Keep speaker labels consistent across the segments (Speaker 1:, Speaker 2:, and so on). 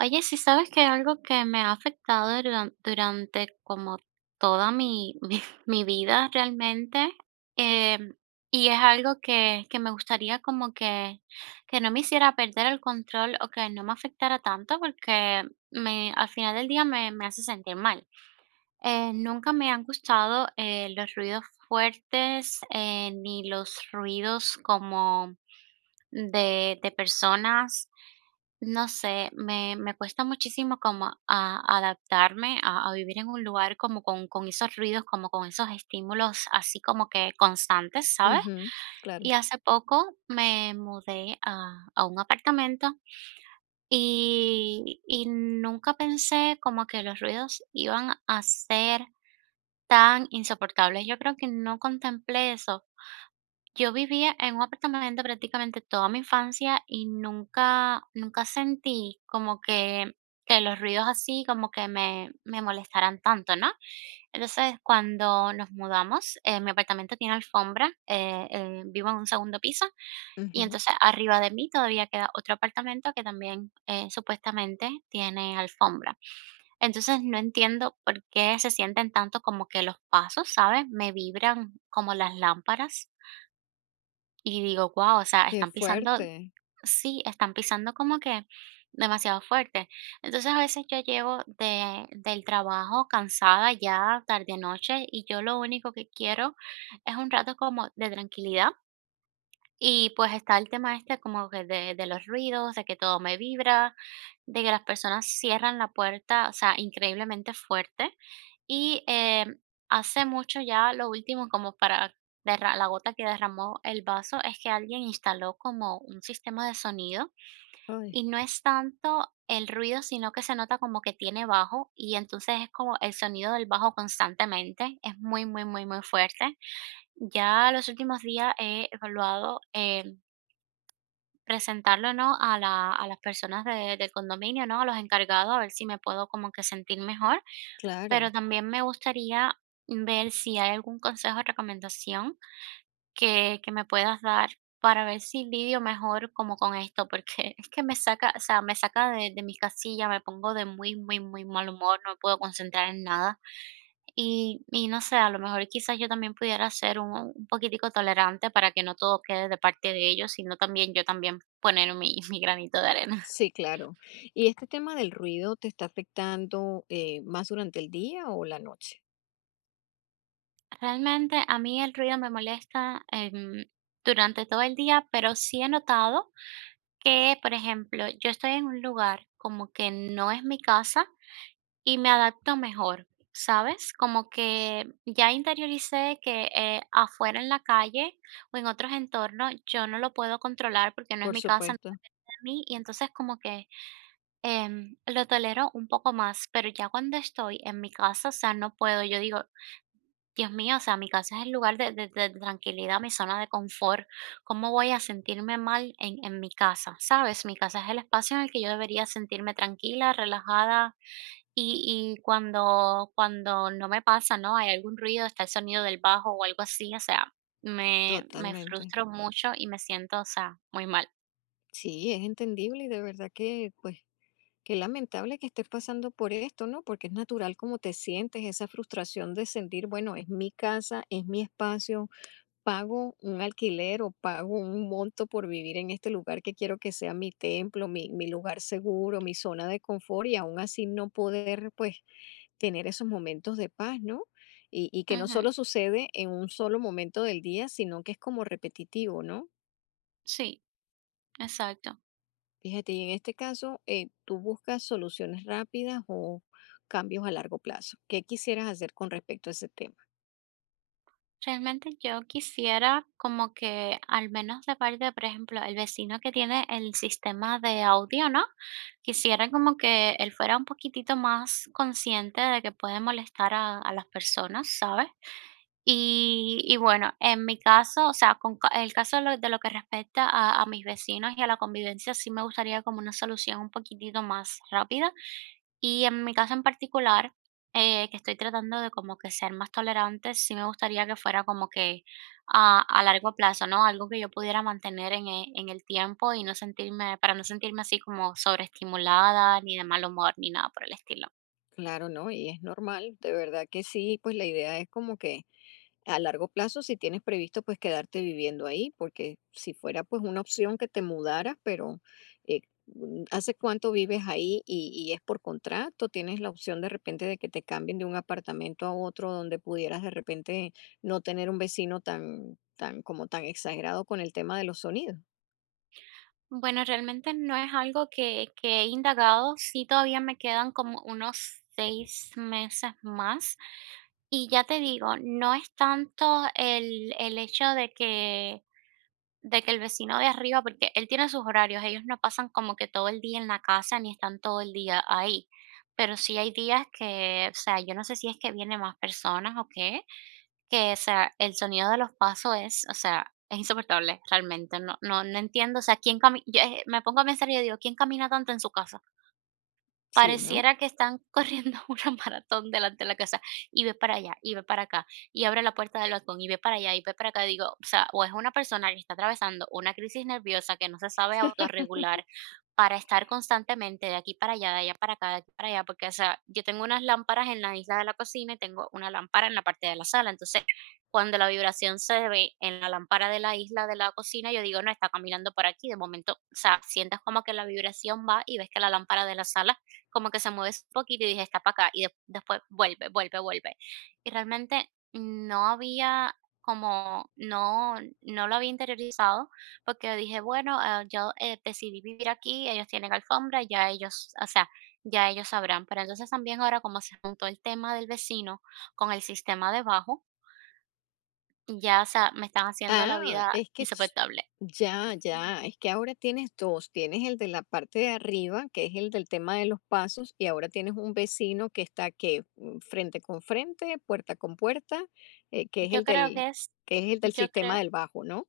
Speaker 1: Oye, sí sabes que algo que me ha afectado durante como toda mi, mi vida realmente, em, y es algo que me gustaría como que no me hiciera perder el control o que no me afectara tanto porque al final del día me hace sentir mal. Nunca me han gustado los ruidos fuertes ni los ruidos como de personas, no sé, me cuesta muchísimo como adaptarme a vivir en un lugar como con esos ruidos, como con esos estímulos así como que constantes, ¿sabes?
Speaker 2: Ujú, claro,
Speaker 1: Y hace poco me mudé a un apartamento y nunca pensé como que los ruidos iban a ser tan insoportables. Yo creo que no contemplé eso. Yo vivía en un apartamento prácticamente toda mi infancia y nunca sentí como que los ruidos así como que me molestaran tanto, ¿no? Entonces, cuando nos mudamos, mi apartamento tiene alfombra, vivo en un segundo piso, y
Speaker 2: ujú.
Speaker 1: entonces arriba de mí todavía queda otro apartamento que también supuestamente tiene alfombra. Entonces, no entiendo por qué se sienten tanto como que los pasos, ¿sabes? Me vibran como las lámparas y digo, guau, o sea,
Speaker 2: Qué
Speaker 1: están pisando,
Speaker 2: fuerte.
Speaker 1: sí, están pisando como que demasiado fuerte. Entonces a veces yo llego del trabajo cansada ya tarde noche, y yo lo único que quiero es un rato como de tranquilidad, y pues está el tema este como que de los ruidos, de que todo me vibra, de que las personas cierran la puerta, o sea, increíblemente fuerte. Y hace mucho ya, lo último, como para la gota que derramó el vaso, es que alguien instaló como un sistema de sonido,
Speaker 2: Ay,
Speaker 1: y no es tanto el ruido, sino que se nota como que tiene bajo, y entonces es como el sonido del bajo constantemente, es muy, muy, muy, muy fuerte. Ya los últimos días he evaluado presentarlo, ¿no?, a la a las personas de del condominio, ¿no?, a los encargados, a ver si me puedo como que sentir mejor, pero
Speaker 2: claro.
Speaker 1: también me gustaría ver si hay algún consejo o recomendación que me puedas dar para ver si lidio mejor como con esto, porque es que me saca, o sea, me saca de mis casillas, me pongo de muy, muy, muy mal humor, no me puedo concentrar en nada. Y no sé, a lo mejor quizás yo también pudiera ser un poquitico tolerante para que no todo quede de parte de ellos, sino también yo también poner mi mi granito de arena.
Speaker 2: Sí, claro. ¿Y este tema del ruido te está afectando, más durante el día o la noche?
Speaker 1: Realmente a mí el ruido me molesta, durante todo el día, pero sí he notado que, por ejemplo, yo estoy en un lugar como que no es mi casa y me adapto mejor, ¿sabes? Como que ya interioricé que, afuera en la calle o en otros entornos yo no lo puedo controlar porque no es
Speaker 2: Por
Speaker 1: mi casa.
Speaker 2: supuesto,
Speaker 1: Mí, y entonces como que lo tolero un poco más, pero ya cuando estoy en mi casa, o sea, no puedo, yo digo, Dios mío, o sea, mi casa es el lugar de tranquilidad, mi zona de confort, ¿cómo voy a sentirme mal en mi casa? ¿Sabes? Mi casa es el espacio en el que yo debería sentirme tranquila, relajada, y cuando no me pasa, ¿no? Hay algún ruido, está el sonido del bajo o algo así, o sea, me
Speaker 2: totalmente.
Speaker 1: frustro mucho y me siento, o sea, muy mal.
Speaker 2: Sí, es entendible y de verdad que, pues, qué lamentable que estés pasando por esto, ¿no? Porque es natural cómo te sientes, esa frustración de sentir, bueno, es mi casa, es mi espacio, pago un alquiler o pago un monto por vivir en este lugar que quiero que sea mi templo, mi lugar seguro, mi zona de confort y aún así no poder pues tener esos momentos de paz, ¿no? Y que no
Speaker 1: Ujú,
Speaker 2: solo sucede en un solo momento del día, sino que es como repetitivo, ¿no?
Speaker 1: sí, exacto.
Speaker 2: Fíjate, y en este caso tú buscas soluciones rápidas o cambios a largo plazo. ¿Qué quisieras hacer con respecto a ese tema?
Speaker 1: Realmente yo quisiera como que al menos de parte, por ejemplo, el vecino que tiene el sistema de audio, ¿no? Quisiera como que él fuera un poquitito más consciente de que puede molestar a las personas, ¿sabes? Y bueno, en mi caso, o sea, con el caso de lo que respecta a mis vecinos y a la convivencia, sí me gustaría como una solución un poquitito más rápida, y en mi caso en particular, que estoy tratando de como que ser más tolerante, sí me gustaría que fuera como que a largo plazo, ¿no? Algo que yo pudiera mantener en, en el tiempo y no sentirme, para no sentirme así como sobreestimulada, ni de mal humor, ni nada por el estilo.
Speaker 2: Claro, ¿no? Y es normal, de verdad que sí, pues la idea es como que a largo plazo, si tienes previsto, pues quedarte viviendo ahí, porque si fuera pues una opción que te mudaras, pero eh, ¿hace cuánto vives ahí y es por contrato? ¿Tienes la opción de repente de que te cambien de un apartamento a otro donde pudieras de repente no tener un vecino tan, tan como tan exagerado con el tema de los sonidos?
Speaker 1: Bueno, realmente no es algo que he indagado, sí todavía me quedan como unos 6 meses más. Y ya te digo, no es tanto el hecho de que de que el vecino de arriba, porque él tiene sus horarios, ellos no pasan como que todo el día en la casa ni están todo el día ahí. Pero sí hay días que, o sea, yo no sé si es que vienen más personas o qué, que, o sea, el sonido de los pasos es, o sea, es insoportable realmente. No entiendo, o sea, quién camina, me pongo a pensar y yo digo, ¿quién camina tanto en su casa?
Speaker 2: Sí, ¿no?
Speaker 1: Pareciera que están corriendo una maratón delante de la casa, y ve para allá, y ve para acá, y abre la puerta del balcón, y ve para allá, y ve para acá. Digo, o sea, o es una persona que está atravesando una crisis nerviosa que no se sabe autorregular para estar constantemente de aquí para allá, de allá para acá, de aquí para allá, porque, o sea, yo tengo unas lámparas en la isla de la cocina y tengo una lámpara en la parte de la sala. Entonces, cuando la vibración se ve en la lámpara de la isla de la cocina, yo digo, no, está caminando por aquí. De momento, o sea, sientes como que la vibración va y ves que la lámpara de la sala como que se mueve un poquito y dije, está para acá, y después vuelve, vuelve. Y realmente no había como, no, no lo había interiorizado, porque dije, bueno, ah, yo decidí vivir aquí, ellos tienen alfombra, ya ellos, o sea, ya ellos sabrán. Pero entonces también ahora como se juntó el tema del vecino con el sistema debajo, ya, o sea, me están haciendo la
Speaker 2: Ah,
Speaker 1: vida
Speaker 2: es que
Speaker 1: insoportable.
Speaker 2: ya, ya, es que ahora tienes dos, tienes el de la parte de arriba, que es el del tema de los pasos, y ahora tienes un vecino que está que frente con frente, puerta con puerta, eh, que es
Speaker 1: Yo
Speaker 2: el
Speaker 1: creo
Speaker 2: del,
Speaker 1: que es,
Speaker 2: que es el del
Speaker 1: yo
Speaker 2: sistema
Speaker 1: creo...
Speaker 2: del bajo, ¿no?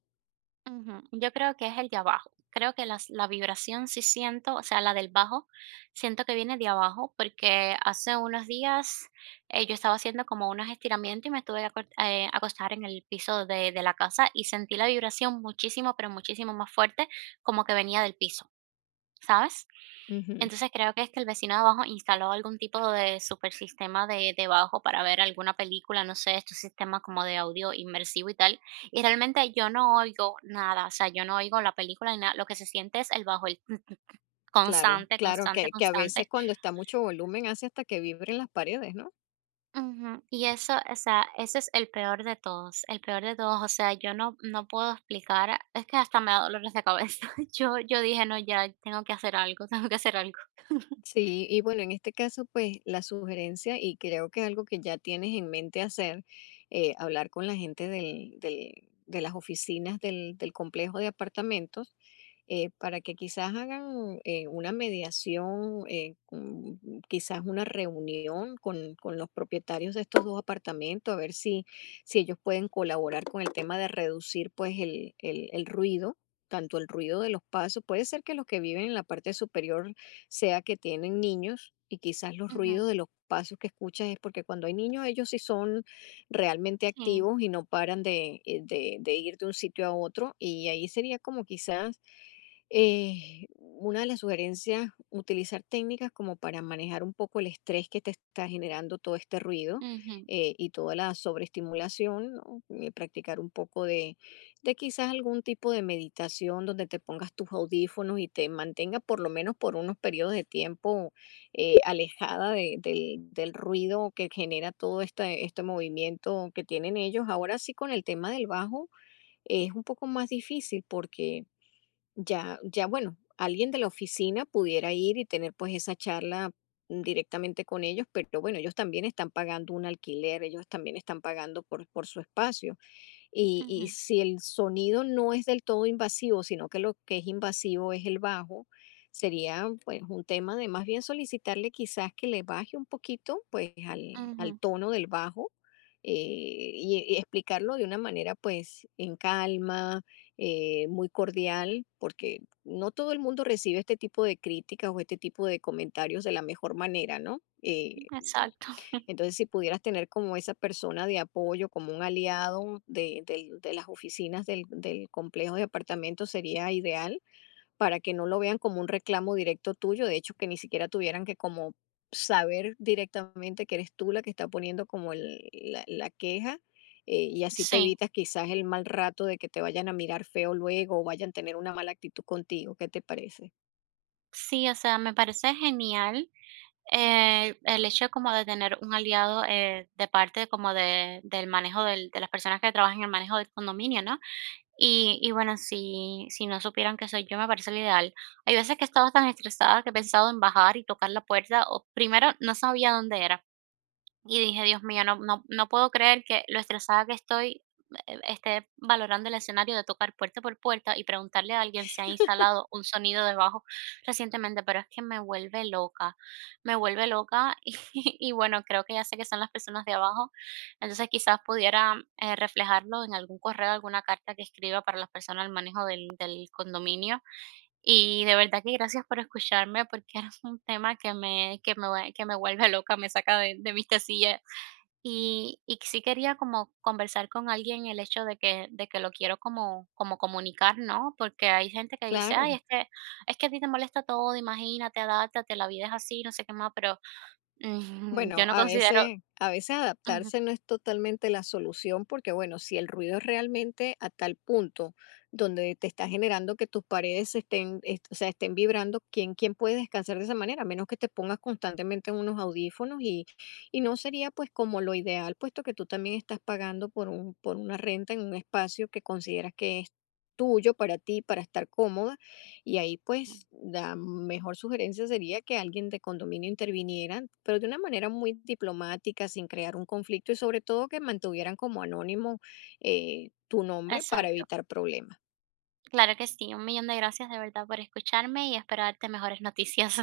Speaker 1: Ujú, yo creo que es el de abajo. Creo que las la vibración sí siento, o sea, la del bajo, siento que viene de abajo, porque hace unos días, yo estaba haciendo como unos estiramientos y me estuve a acor acostar en el piso de la casa, y sentí la vibración muchísimo, pero muchísimo más fuerte, como que venía del piso. ¿Sabes?
Speaker 2: Ujú.
Speaker 1: Entonces creo que es que el vecino de abajo instaló algún tipo de super sistema de bajo para ver alguna película, no sé, estos sistemas como de audio inmersivo y tal. Y realmente yo no oigo nada, o sea, yo no oigo la película ni nada. Lo que se siente es el bajo, el
Speaker 2: Claro,
Speaker 1: constante,
Speaker 2: claro,
Speaker 1: constante,
Speaker 2: que a veces
Speaker 1: constante.
Speaker 2: cuando está mucho volumen hace hasta que vibren las paredes, ¿no?
Speaker 1: Ujú, y eso, o sea, ese es el peor de todos, el peor de todos. O sea, yo no puedo explicar, es que hasta me da dolores de cabeza. Yo dije, no, ya tengo que hacer algo, tengo que hacer algo.
Speaker 2: Sí, y bueno, en este caso, pues la sugerencia, y creo que es algo que ya tienes en mente hacer, hablar con la gente de las oficinas del complejo de apartamentos, para que quizás hagan una mediación, quizás una reunión con los propietarios de estos dos apartamentos, a ver si, si ellos pueden colaborar con el tema de reducir pues el ruido, tanto el ruido de los pasos. Puede ser que los que viven en la parte superior sea que tienen niños y quizás los
Speaker 1: Ujú,
Speaker 2: ruidos de los pasos que escuchas es porque cuando hay niños ellos sí son realmente
Speaker 1: sí.
Speaker 2: activos y no paran de, de ir de un sitio a otro, y ahí sería como quizás una de las sugerencias, utilizar técnicas como para manejar un poco el estrés que te está generando todo este ruido
Speaker 1: Ujú,
Speaker 2: y toda la sobreestimulación, ¿no? Practicar un poco de quizás algún tipo de meditación donde te pongas tus audífonos y te mantenga por lo menos por unos periodos de tiempo, alejada del ruido que genera todo este, este movimiento que tienen ellos. Ahora sí, con el tema del bajo es un poco más difícil porque ya, ya bueno, alguien de la oficina pudiera ir y tener pues esa charla directamente con ellos, pero bueno, ellos también están pagando un alquiler, ellos también están pagando por su espacio. Y
Speaker 1: ujú,
Speaker 2: si el sonido no es del todo invasivo, sino que lo que es invasivo es el bajo, sería pues un tema de más bien solicitarle quizás que le baje un poquito pues al, al
Speaker 1: ujú.
Speaker 2: tono del bajo. eh, y, y explicarlo de una manera pues en calma, muy cordial, porque no todo el mundo recibe este tipo de críticas o este tipo de comentarios de la mejor manera, ¿no?
Speaker 1: Exacto.
Speaker 2: Entonces, si pudieras tener como esa persona de apoyo, como un aliado de las oficinas del complejo de apartamentos, sería ideal para que no lo vean como un reclamo directo tuyo. De hecho, que ni siquiera tuvieran que como saber directamente que eres tú la que está poniendo como la queja. Y así te
Speaker 1: Sí,
Speaker 2: evitas quizás el mal rato de que te vayan a mirar feo luego o vayan a tener una mala actitud contigo. ¿Qué te parece?
Speaker 1: sí, o sea, me parece genial el hecho como de tener un aliado de parte como del manejo de las personas que trabajan en el manejo del condominio, ¿no? Y bueno, si, si no supieran que soy yo, me parece lo ideal. Hay veces que he estado tan estresada que he pensado en bajar y tocar la puerta, o primero no sabía dónde era. Y dije: "Dios mío, no no no puedo creer que lo estresada que estoy, esté valorando el escenario de tocar puerta por puerta y preguntarle a alguien si ha instalado un sonido debajo recientemente", pero es que me vuelve loca, me vuelve loca, y bueno, creo que ya sé que son las personas de abajo, entonces quizás pudiera, reflejarlo en algún correo, alguna carta que escriba para las personas al manejo del del condominio. Y de verdad que gracias por escucharme, porque es un tema que me vuelve loca, me saca de mis casillas. Y sí quería como conversar con alguien el hecho de de que lo quiero como, como comunicar, ¿no? Porque hay gente que dice, ay,
Speaker 2: Claro.
Speaker 1: es que a ti te molesta todo, imagínate, adáptate, la vida es así, no sé qué más, pero mm, yo
Speaker 2: Bueno,
Speaker 1: no considero...
Speaker 2: a veces
Speaker 1: Ujú,
Speaker 2: adaptarse no es totalmente la solución porque, bueno, si el ruido es realmente a tal punto donde te está generando que tus paredes estén, o sea, estén vibrando, ¿quién, quién puede descansar de esa manera? A menos que te pongas constantemente en unos audífonos, y no sería pues como lo ideal, puesto que tú también estás pagando por un, por una renta en un espacio que consideras que es tuyo para ti, para estar cómoda, y ahí pues la mejor sugerencia sería que alguien de condominio interviniera, pero de una manera muy diplomática, sin crear un conflicto y sobre todo que mantuvieran como anónimo tu nombre para
Speaker 1: exacto.
Speaker 2: evitar problemas.
Speaker 1: Claro que sí, un millón de gracias de verdad por escucharme y esperarte mejores noticias.